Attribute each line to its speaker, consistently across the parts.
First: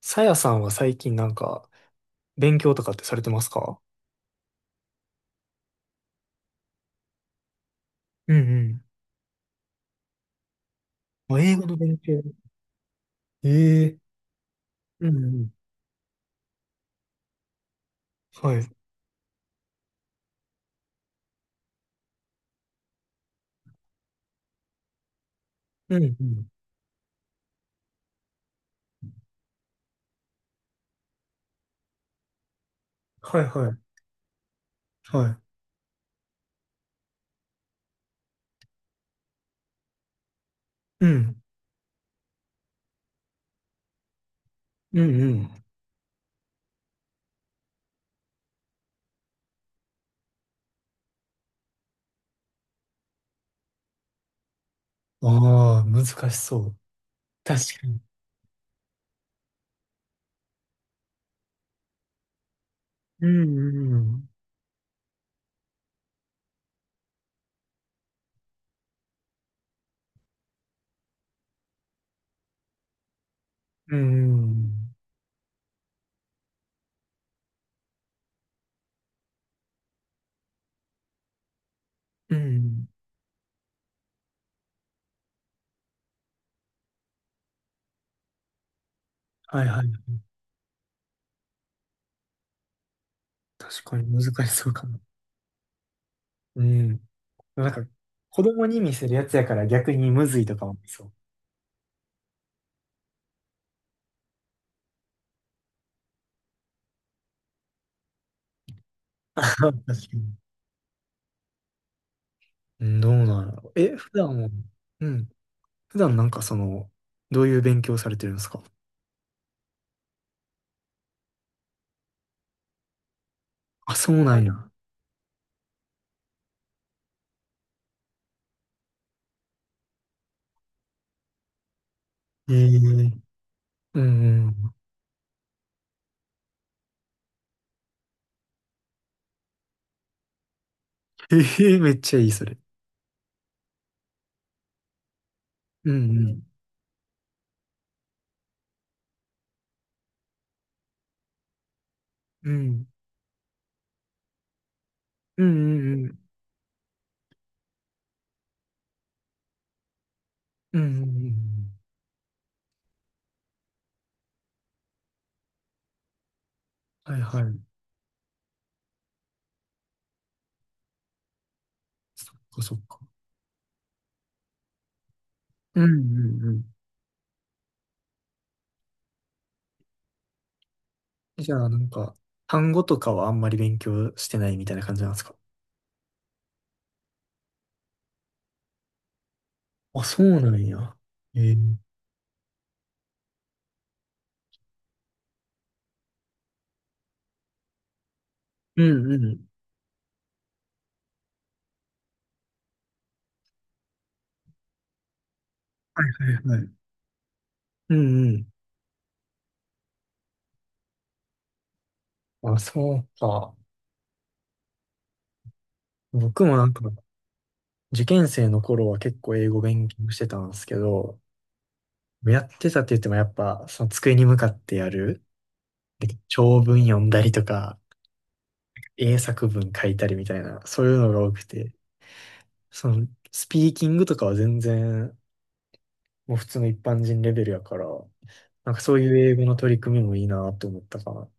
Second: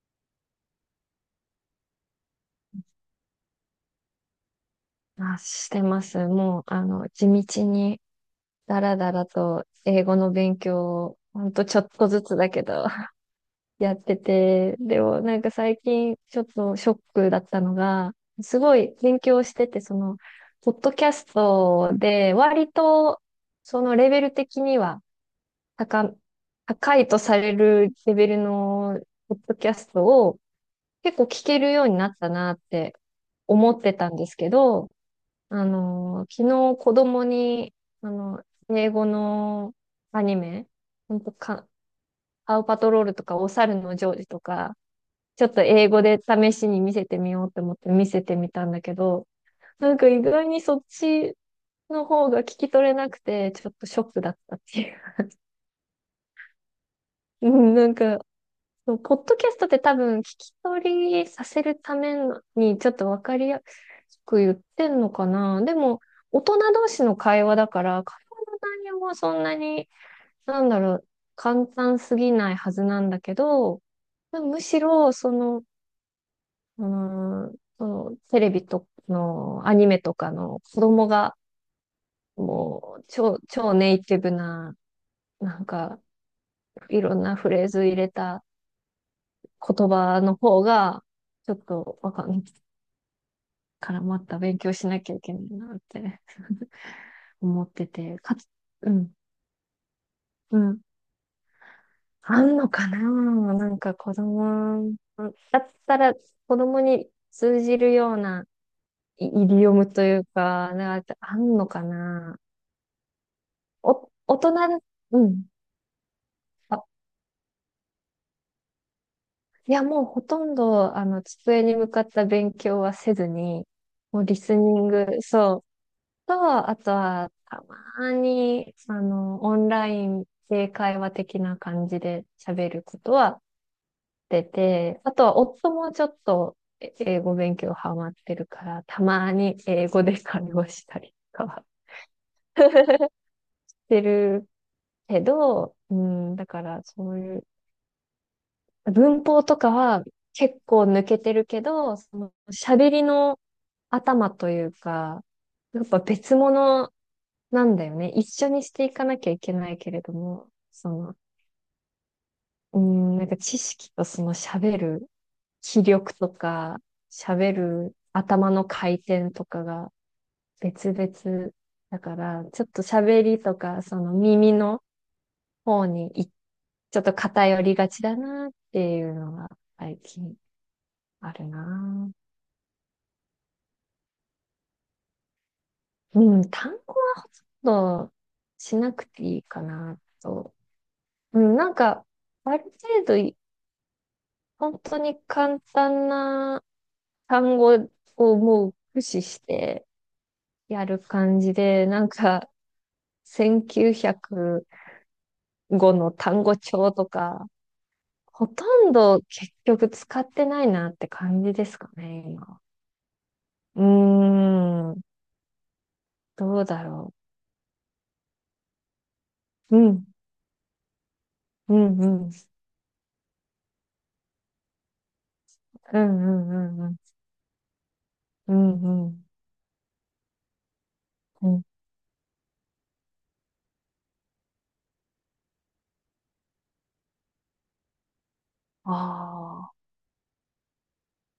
Speaker 1: さやさんは最近なんか、勉強とかってされてますか？
Speaker 2: あ、してます。もう、地道に、
Speaker 1: う
Speaker 2: だ
Speaker 1: ん
Speaker 2: らだらと、英語の勉強を、
Speaker 1: うん。あ、
Speaker 2: ほん
Speaker 1: 英
Speaker 2: と
Speaker 1: 語の
Speaker 2: ちょっ
Speaker 1: 勉
Speaker 2: と
Speaker 1: 強。
Speaker 2: ずつだけど、やっ
Speaker 1: ええ。
Speaker 2: てて、で
Speaker 1: う
Speaker 2: も、
Speaker 1: んう
Speaker 2: なんか
Speaker 1: ん。
Speaker 2: 最近、ちょっとショックだったのが、
Speaker 1: は
Speaker 2: す
Speaker 1: い。
Speaker 2: ごい勉強してて、ポッドキャストで、割と、そのレベル的には、
Speaker 1: うん
Speaker 2: 高、
Speaker 1: うん。
Speaker 2: 高いとされるレベルの、ポッドキャストを、結構聞けるようになったなって
Speaker 1: はいは
Speaker 2: 思って
Speaker 1: い。
Speaker 2: たんですけど、
Speaker 1: は
Speaker 2: 昨日子供に、あの、英語のアニメ、
Speaker 1: い。う
Speaker 2: ほんと
Speaker 1: ん。
Speaker 2: か、パウパトロールとか、お猿のジョージとか、
Speaker 1: う
Speaker 2: ちょ
Speaker 1: ん
Speaker 2: っと英語で試しに見せてみようと思って見せてみたんだけど、なんか意外にそっちの方が聞き取れなくて、ちょっとショックだったっていう。
Speaker 1: うん。ああ、難しそう。
Speaker 2: うん
Speaker 1: 確か
Speaker 2: なん
Speaker 1: に。
Speaker 2: か、そうポッドキャストって多分聞き取りさせるためにちょっとわ
Speaker 1: う
Speaker 2: かり
Speaker 1: ん
Speaker 2: や
Speaker 1: う
Speaker 2: す
Speaker 1: ん
Speaker 2: く言ってんのかな。でも、大人同士の会話だから、会話の内容はそんなに、なんだろう、簡単すぎないはずなんだけど、
Speaker 1: うん。う
Speaker 2: むし
Speaker 1: ん。
Speaker 2: ろ、うーそのテレビとのアニメとかの子供が、
Speaker 1: うんうん。
Speaker 2: もう超、超ネイティブな、なんか、いろんなフレーズ入れた
Speaker 1: はいはい。
Speaker 2: 言葉の方が、ちょっとわかんない。
Speaker 1: 確
Speaker 2: か
Speaker 1: か
Speaker 2: ら
Speaker 1: に
Speaker 2: ま
Speaker 1: 難
Speaker 2: た
Speaker 1: し
Speaker 2: 勉
Speaker 1: そう
Speaker 2: 強
Speaker 1: か
Speaker 2: し
Speaker 1: も。
Speaker 2: なきゃいけないなって
Speaker 1: う ん。
Speaker 2: 思
Speaker 1: な
Speaker 2: っ
Speaker 1: んか、
Speaker 2: てて、か
Speaker 1: 子
Speaker 2: つ、
Speaker 1: 供に
Speaker 2: う
Speaker 1: 見せ
Speaker 2: ん、
Speaker 1: るやつやから逆にむずいと
Speaker 2: う
Speaker 1: かもあ
Speaker 2: ん。
Speaker 1: りそう。
Speaker 2: あんのかななんか子供、だったら子供に通じるようなイ デ
Speaker 1: 確
Speaker 2: ィ
Speaker 1: か
Speaker 2: オムという
Speaker 1: に。
Speaker 2: か、なんかあんのかな
Speaker 1: うん。どうなの？え、
Speaker 2: お、
Speaker 1: 普段
Speaker 2: 大
Speaker 1: も、
Speaker 2: 人、
Speaker 1: う
Speaker 2: う
Speaker 1: ん、
Speaker 2: ん。
Speaker 1: 普段なんかそ
Speaker 2: あ、
Speaker 1: の、どういう勉強されてるんですか？
Speaker 2: いや、もうほとんど、机に向かった勉強はせずに、
Speaker 1: あ、そ
Speaker 2: も
Speaker 1: う
Speaker 2: うリ
Speaker 1: なんや。
Speaker 2: スニング、そう、と、あとは、たまに、オンラインで会話的な感じで
Speaker 1: え
Speaker 2: 喋
Speaker 1: え。
Speaker 2: ることは
Speaker 1: うんう
Speaker 2: 出
Speaker 1: ん。
Speaker 2: て、あとは、夫もちょっと英語勉強ハマってるから、たまに英語で会話したりと
Speaker 1: え
Speaker 2: かはし
Speaker 1: え、めっちゃいい、それ。
Speaker 2: てるけど、
Speaker 1: う
Speaker 2: う
Speaker 1: んね。
Speaker 2: ん、だから、そういう、文法とかは結構抜けてるけど、喋りの頭というか、
Speaker 1: う
Speaker 2: やっぱ
Speaker 1: んうん
Speaker 2: 別物なんだよね。一緒にしていかなきゃいけないけれども、
Speaker 1: うんうんうん。うんうん
Speaker 2: なんか知識とその喋る気力とか、
Speaker 1: うん。はいは
Speaker 2: 喋
Speaker 1: い。
Speaker 2: る頭の回転とかが別々だか
Speaker 1: そっ
Speaker 2: ら、
Speaker 1: か
Speaker 2: ちょっ
Speaker 1: そっ
Speaker 2: と
Speaker 1: か。
Speaker 2: 喋りとか、その耳の
Speaker 1: うん
Speaker 2: 方
Speaker 1: う
Speaker 2: にち
Speaker 1: んうん。
Speaker 2: ょっと偏りがちだなっていうのが最近ある
Speaker 1: じゃあ、なん
Speaker 2: な。
Speaker 1: か、単語とかはあんまり勉強してないみたいな感じなんですか？
Speaker 2: うん、単語などしなくていいかな
Speaker 1: あ、そうな
Speaker 2: と。
Speaker 1: んや。
Speaker 2: う
Speaker 1: え
Speaker 2: ん、
Speaker 1: え。
Speaker 2: なんか、ある程度本当に簡単な単語をもう
Speaker 1: う
Speaker 2: 駆
Speaker 1: んう
Speaker 2: 使し
Speaker 1: ん。
Speaker 2: てやる感じで、なんか1905の
Speaker 1: は
Speaker 2: 単
Speaker 1: い
Speaker 2: 語
Speaker 1: はい。
Speaker 2: 帳とか、
Speaker 1: うんうん。
Speaker 2: ほとんど結局使ってないなって感じですかね、
Speaker 1: あ、
Speaker 2: 今。
Speaker 1: そうか。
Speaker 2: うーん、
Speaker 1: 僕も
Speaker 2: どう
Speaker 1: なんか、
Speaker 2: だろ
Speaker 1: 受験生の頃は結構英語
Speaker 2: う。う
Speaker 1: 勉
Speaker 2: ん、
Speaker 1: 強してたんですけど、
Speaker 2: うん、うん、
Speaker 1: やってたって言ってもやっぱ、その机に向かってやる、
Speaker 2: う
Speaker 1: で
Speaker 2: ん、う
Speaker 1: 長文
Speaker 2: ん、うん、
Speaker 1: 読んだりとか、
Speaker 2: うん、う
Speaker 1: 英
Speaker 2: ん、
Speaker 1: 作文書いたりみたいな、そういうのが多く
Speaker 2: うん。
Speaker 1: て、その、スピーキングとかは全然、もう普通の一般人レベルやから、なんかそういう英語の
Speaker 2: あ
Speaker 1: 取
Speaker 2: あ。
Speaker 1: り組みもいいなと思ったかな。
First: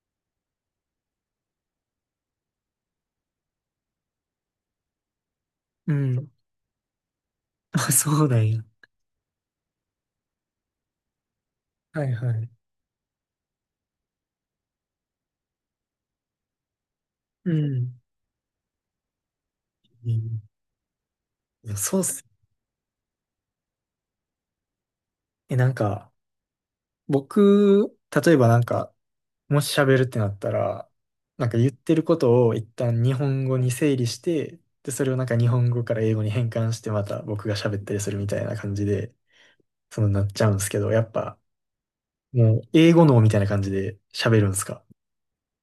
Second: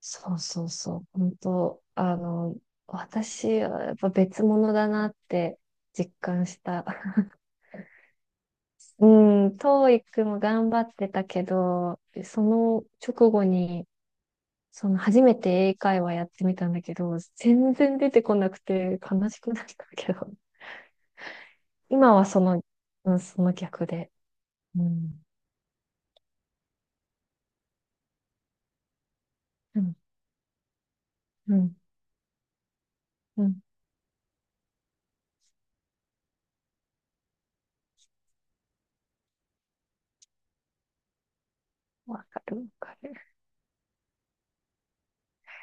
Speaker 2: そうそうそう。本当、私はやっぱ別物だなって
Speaker 1: う
Speaker 2: 実
Speaker 1: ん。
Speaker 2: 感した。
Speaker 1: あ、そうなんや。
Speaker 2: うん、トーイックも頑張ってたけど、
Speaker 1: はいは
Speaker 2: そ
Speaker 1: い。
Speaker 2: の直後に、その初めて英会話やってみたんだけど、
Speaker 1: う
Speaker 2: 全
Speaker 1: ん。
Speaker 2: 然出てこなくて悲しくなった
Speaker 1: う
Speaker 2: けど、
Speaker 1: ん。いや そうっ
Speaker 2: 今
Speaker 1: す。
Speaker 2: はうん、その逆で。うん、
Speaker 1: なんか、僕、例えばなんか、もし
Speaker 2: うん、
Speaker 1: 喋るってなったら、なん
Speaker 2: う
Speaker 1: か言っ
Speaker 2: ん、
Speaker 1: てることを一旦日
Speaker 2: う
Speaker 1: 本語
Speaker 2: ん。
Speaker 1: に整理して、で、それをなんか日本語から英語に変換してまた僕が喋ったりするみたいな感じで、なっちゃうんですけど、やっぱ、
Speaker 2: わか
Speaker 1: も
Speaker 2: る、
Speaker 1: う
Speaker 2: わ
Speaker 1: 英
Speaker 2: か
Speaker 1: 語
Speaker 2: る。
Speaker 1: 脳みたいな感じで喋るんですか？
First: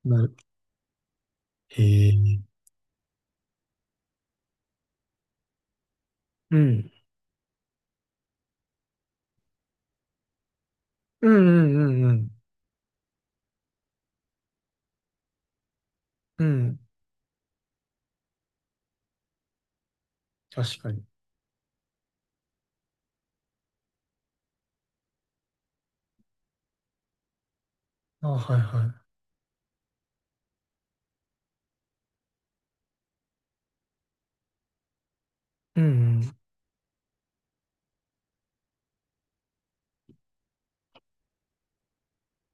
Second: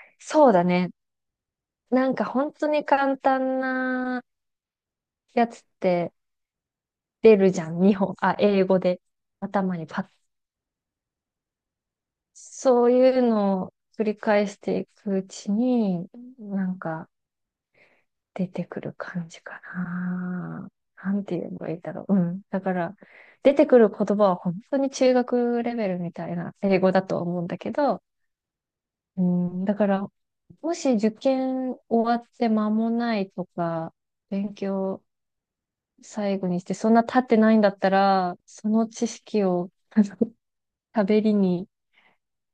Speaker 1: なる。
Speaker 2: そうだね。
Speaker 1: へ
Speaker 2: なんか
Speaker 1: え。
Speaker 2: 本当に簡単なやつって、
Speaker 1: うん。
Speaker 2: 出るじゃん、日本、あ、英語で頭にパッ。
Speaker 1: うんうんうんうん。
Speaker 2: そういうのを繰り返していくうちに、
Speaker 1: う
Speaker 2: なん
Speaker 1: ん。
Speaker 2: か出てくる感じかな。
Speaker 1: 確かに。
Speaker 2: なんて言えばいいだろう。うん。だから、出てくる言葉は本当に中学レベルみたいな英語だと思うんだけど、
Speaker 1: あ、はいは
Speaker 2: うん、だから、もし受験終わって間もないとか、勉強
Speaker 1: い。うんうん。
Speaker 2: 最後にして、そんな経ってないんだったら、その知識を、あの喋りに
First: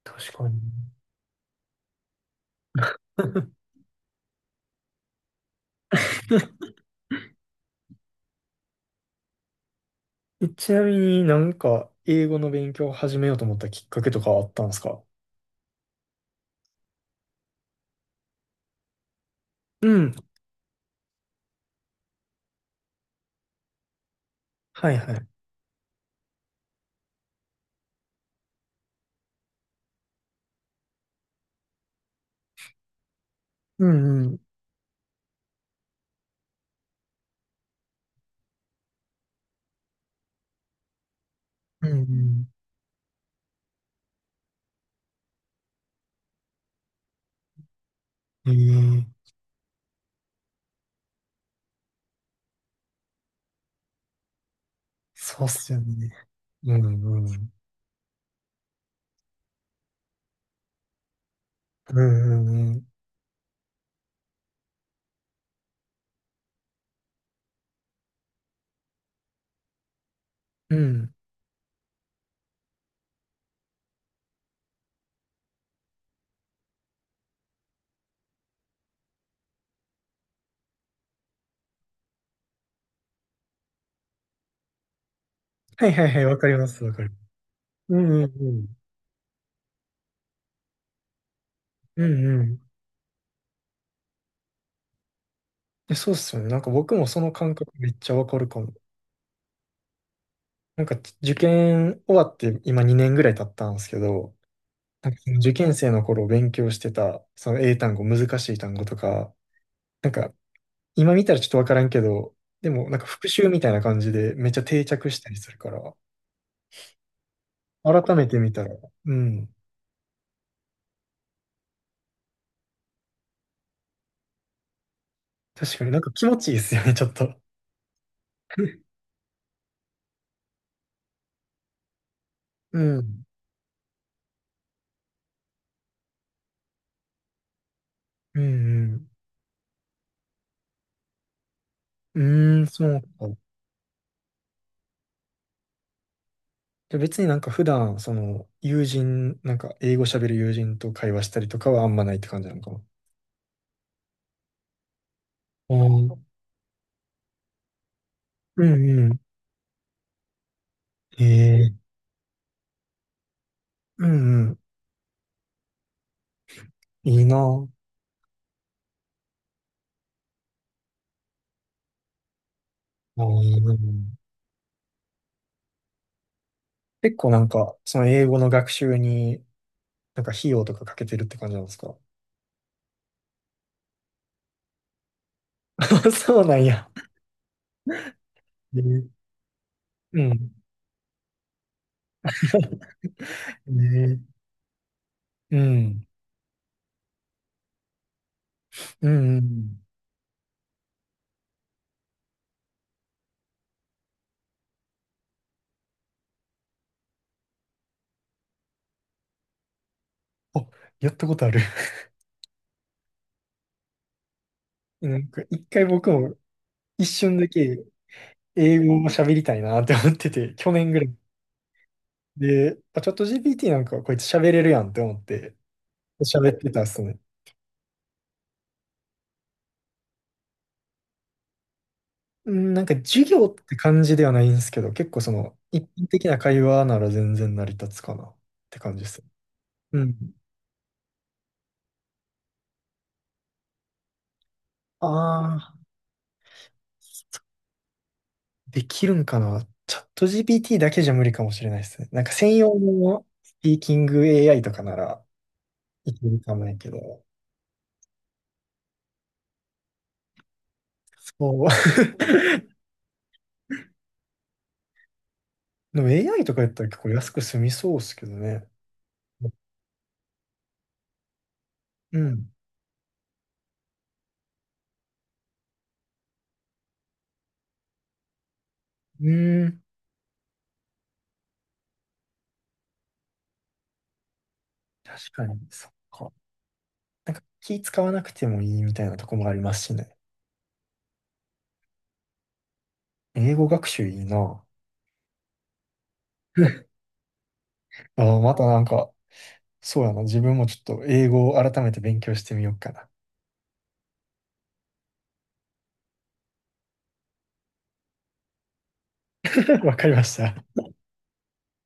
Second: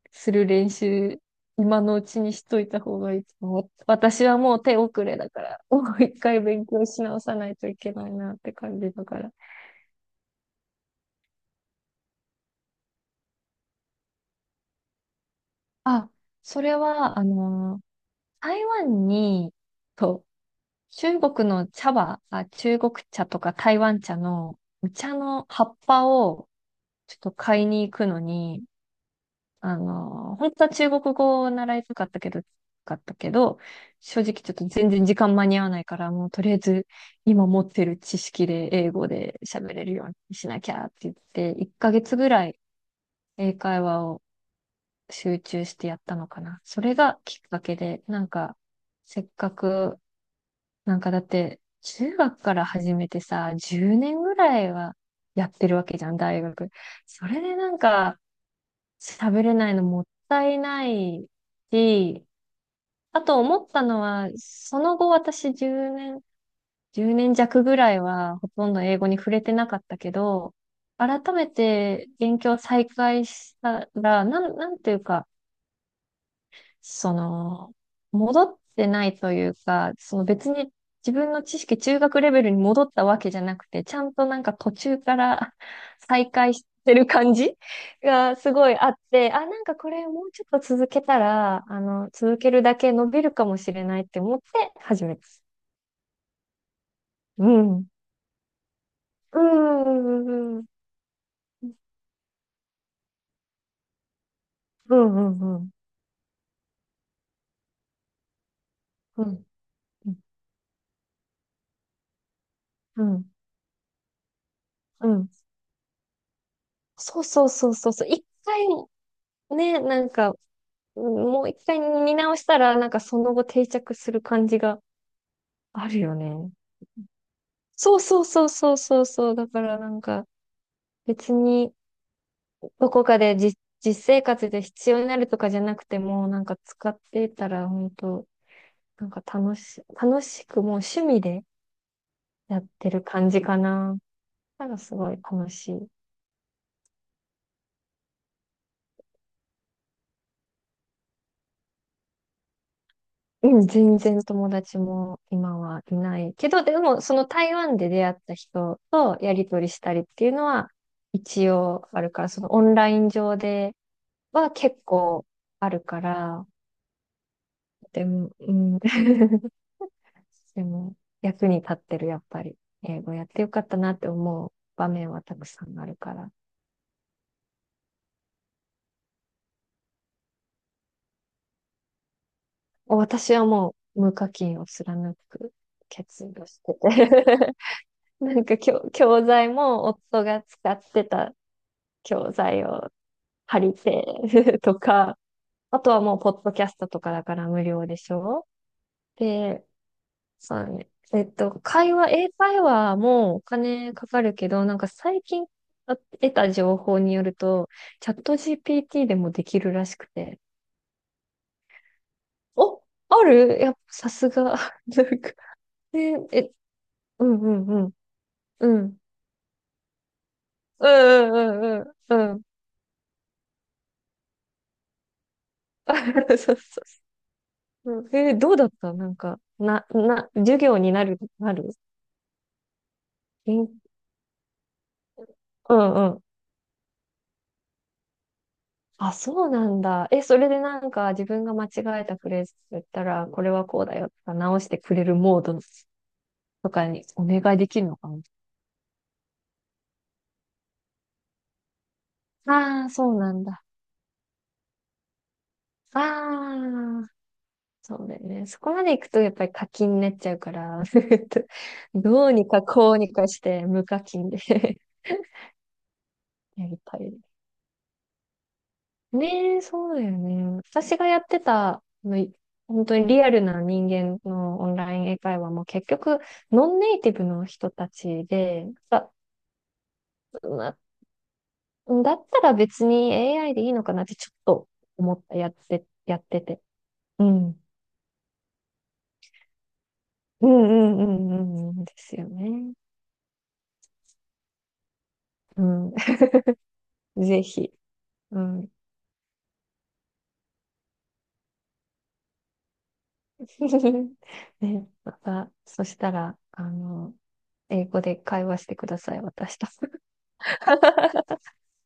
Speaker 1: 確
Speaker 2: する
Speaker 1: かに。
Speaker 2: 練習、今のうちにしといた方がいいと思う。私はもう手遅れだから、もう一回勉強し直さないといけないなって感じだから。
Speaker 1: ちなみになんか英語の勉強を始めようと思ったきっかけとかはあったんですか？
Speaker 2: あ、それは、台湾に、
Speaker 1: うん。
Speaker 2: と、中国茶とか台湾茶のお
Speaker 1: はいは
Speaker 2: 茶
Speaker 1: い。
Speaker 2: の葉っぱをちょっと買いに行くのに、本当は中国語を習いたかったけど、
Speaker 1: う
Speaker 2: 正
Speaker 1: んう
Speaker 2: 直
Speaker 1: ん。
Speaker 2: ちょっと全然時間間に合わないから、もうとりあえず今持ってる知識で英語で喋れるようにしなきゃって言って、1
Speaker 1: う
Speaker 2: ヶ月ぐ
Speaker 1: ん
Speaker 2: らい英会話を集中してやったのかな。それがきっかけで、なんか、
Speaker 1: うん。ええ。
Speaker 2: せっかく、なんかだって、中学から始めてさ、10年ぐらいは
Speaker 1: そう
Speaker 2: や
Speaker 1: っ
Speaker 2: って
Speaker 1: す
Speaker 2: る
Speaker 1: よ
Speaker 2: わけじゃ
Speaker 1: ね。
Speaker 2: ん、大学。
Speaker 1: うんう
Speaker 2: それ
Speaker 1: ん。
Speaker 2: でなんか、喋れないのもったいない
Speaker 1: う
Speaker 2: し、
Speaker 1: んうんうん。
Speaker 2: あと思ったのは、その後私10年、1年弱ぐらいはほとんど英語に触れてなかったけど、
Speaker 1: うん。
Speaker 2: 改めて勉強再開したら、なんていうか、その、戻ってないというか、別に自分の知識中学レベルに戻ったわけじゃなくて、ちゃんとなんか途中から
Speaker 1: はいはいはい、
Speaker 2: 再
Speaker 1: わか
Speaker 2: 開
Speaker 1: り
Speaker 2: し
Speaker 1: ます、わ
Speaker 2: て
Speaker 1: か
Speaker 2: る
Speaker 1: る。
Speaker 2: 感じ
Speaker 1: うんうん
Speaker 2: が
Speaker 1: う
Speaker 2: す
Speaker 1: ん。
Speaker 2: ごいあって、あ、なんかこれもうちょっと続けたら、
Speaker 1: うん
Speaker 2: 続
Speaker 1: う
Speaker 2: け
Speaker 1: ん。
Speaker 2: るだけ伸びるかもしれないって思って始めた。
Speaker 1: そうっすよね。なんか僕もその
Speaker 2: う
Speaker 1: 感覚
Speaker 2: ん。
Speaker 1: めっちゃわかるかも。
Speaker 2: うん。うん。うん。
Speaker 1: なんか受験終わって今2年ぐらい経ったんですけど、
Speaker 2: う
Speaker 1: なんかその受
Speaker 2: ん。
Speaker 1: 験生の頃勉強してた、その英単語、難しい単語と
Speaker 2: う
Speaker 1: か、
Speaker 2: ん。
Speaker 1: なんか今見たらちょっとわからんけど、でもなん
Speaker 2: う
Speaker 1: か復
Speaker 2: ん。
Speaker 1: 習みたいな感じでめっちゃ定
Speaker 2: う
Speaker 1: 着した
Speaker 2: ん。
Speaker 1: りするから、
Speaker 2: そうそうそうそうそう。
Speaker 1: 改め
Speaker 2: 一
Speaker 1: て見た
Speaker 2: 回
Speaker 1: ら、うん。
Speaker 2: ね、なんかもう一回見直したら、なんかその後定着する感じが
Speaker 1: 確か
Speaker 2: あ
Speaker 1: にな
Speaker 2: る
Speaker 1: んか
Speaker 2: よ
Speaker 1: 気
Speaker 2: ね。
Speaker 1: 持ちいいですよね、ちょっと。
Speaker 2: そうそうそうそう そうそう。だからなんか別に
Speaker 1: う
Speaker 2: どこか
Speaker 1: ん。
Speaker 2: で実生活で必要になるとかじゃなくても、なんか使ってたら本当
Speaker 1: う
Speaker 2: なん
Speaker 1: ん、
Speaker 2: か楽しくもう趣味で
Speaker 1: う
Speaker 2: や
Speaker 1: ん。うー
Speaker 2: っ
Speaker 1: ん、そ
Speaker 2: て
Speaker 1: う
Speaker 2: る感
Speaker 1: か。
Speaker 2: じかな。だからすごい楽しい。
Speaker 1: じゃあ別になんか普段、その、友人、なんか英語喋る友人と会話したりとかはあんまないって感じなのかな。
Speaker 2: うん、全然友達も今
Speaker 1: あ
Speaker 2: はいな
Speaker 1: ー。
Speaker 2: いけど、でもその台湾で出会った
Speaker 1: う
Speaker 2: 人
Speaker 1: んう
Speaker 2: と
Speaker 1: ん。
Speaker 2: やりとりしたりっていうのは
Speaker 1: へ
Speaker 2: 一
Speaker 1: え。
Speaker 2: 応あるから、そのオンライン上で
Speaker 1: うんう
Speaker 2: は
Speaker 1: ん。
Speaker 2: 結構あるから、
Speaker 1: いいなぁ。
Speaker 2: でも、うん、でも役に立ってる、やっぱり。英語
Speaker 1: あ
Speaker 2: やっ
Speaker 1: ー
Speaker 2: てよ
Speaker 1: い
Speaker 2: か
Speaker 1: い
Speaker 2: っ
Speaker 1: なぁ。
Speaker 2: たなって思う場面はたくさんあるから。
Speaker 1: 結構なんか、その英語の学習に、なんか費用とかかけてるって感じなんですか？
Speaker 2: 私はもう無課金を貫く 決意
Speaker 1: そう
Speaker 2: を
Speaker 1: な
Speaker 2: し
Speaker 1: ん
Speaker 2: て
Speaker 1: や。
Speaker 2: て なんか教、
Speaker 1: ね
Speaker 2: 教材も
Speaker 1: う
Speaker 2: 夫が
Speaker 1: ん。
Speaker 2: 使ってた教材を 借り
Speaker 1: ね
Speaker 2: て とか、
Speaker 1: う
Speaker 2: あとは
Speaker 1: ん。
Speaker 2: もうポッドキャストとかだから無料でしょ
Speaker 1: うんう
Speaker 2: で、
Speaker 1: ん。
Speaker 2: そうだね。英会話もお金かかるけど、なんか最近得た情報によると、チャット GPT でもできるらしくて。
Speaker 1: あ、やったことある。
Speaker 2: お、あるやっぱさすが。な
Speaker 1: な
Speaker 2: ん
Speaker 1: ん
Speaker 2: か、
Speaker 1: か一回僕
Speaker 2: え、
Speaker 1: も
Speaker 2: え、
Speaker 1: 一
Speaker 2: う
Speaker 1: 瞬
Speaker 2: ん
Speaker 1: だ
Speaker 2: うん
Speaker 1: け
Speaker 2: うん。う
Speaker 1: 英
Speaker 2: ん。
Speaker 1: 語を喋りたいなって思ってて、去
Speaker 2: う
Speaker 1: 年ぐらい。
Speaker 2: んうんうんうんうん。
Speaker 1: で、まあ、チャット GPT なんかこいつ喋れるやんって思って
Speaker 2: そう
Speaker 1: 喋
Speaker 2: そ
Speaker 1: っ
Speaker 2: う
Speaker 1: てたっ
Speaker 2: そ
Speaker 1: すね。
Speaker 2: う。どうだったなんか、授業になる
Speaker 1: うん。なんか授業って
Speaker 2: 勉
Speaker 1: 感じではないんですけど、結構その
Speaker 2: う
Speaker 1: 一
Speaker 2: ん
Speaker 1: 般
Speaker 2: うん。
Speaker 1: 的な会話なら全然成り立つかなって感じで
Speaker 2: あ、
Speaker 1: すね。
Speaker 2: そうなん
Speaker 1: う
Speaker 2: だ。え、
Speaker 1: ん。
Speaker 2: それでなんか自分が間違えたフレーズ言ったら、これはこうだよとか直してくれるモー
Speaker 1: あ
Speaker 2: ド
Speaker 1: あ、
Speaker 2: とかにお願いできるのかな。
Speaker 1: できるんかな。チャット GPT だけじゃ無理かもしれないですね。なんか専用
Speaker 2: ああー、そう
Speaker 1: の
Speaker 2: なん
Speaker 1: ス
Speaker 2: だ。
Speaker 1: ピーキング AI とかならいけるかもやけ
Speaker 2: ああ、
Speaker 1: ど、
Speaker 2: そうだよね。そこまで行くとやっぱり課金になっちゃうから、
Speaker 1: そう。
Speaker 2: どうにかこうにかして無課金で
Speaker 1: でも AI と か
Speaker 2: や
Speaker 1: やっ
Speaker 2: り
Speaker 1: たら
Speaker 2: た
Speaker 1: 結構
Speaker 2: い。
Speaker 1: 安く済みそうですけどね。
Speaker 2: ねえ、そうだよね。私がやってた、あの
Speaker 1: う
Speaker 2: い
Speaker 1: ん。
Speaker 2: 本当にリアルな人間のオンライン英会話も結局、ノンネイティブの人たちで、
Speaker 1: うん。
Speaker 2: なだったら別に AI でいいのかなってちょっと思っ
Speaker 1: 確
Speaker 2: た、
Speaker 1: か
Speaker 2: やっ
Speaker 1: に、
Speaker 2: て、
Speaker 1: そっ
Speaker 2: やっ
Speaker 1: か。
Speaker 2: てて。う
Speaker 1: なんか
Speaker 2: ん。
Speaker 1: 気使わなくてもいいみたいなとこもありますしね。
Speaker 2: うんうんうんうんうんですよね。
Speaker 1: 英語学習いいな。
Speaker 2: うん。ぜひ。
Speaker 1: ああ、
Speaker 2: う
Speaker 1: また
Speaker 2: ん。
Speaker 1: なんか、そうやな。自分もちょっと英語を改めて勉強してみようかな。
Speaker 2: ね、また、そしたら、英語で会話してください、私と。
Speaker 1: わかりました。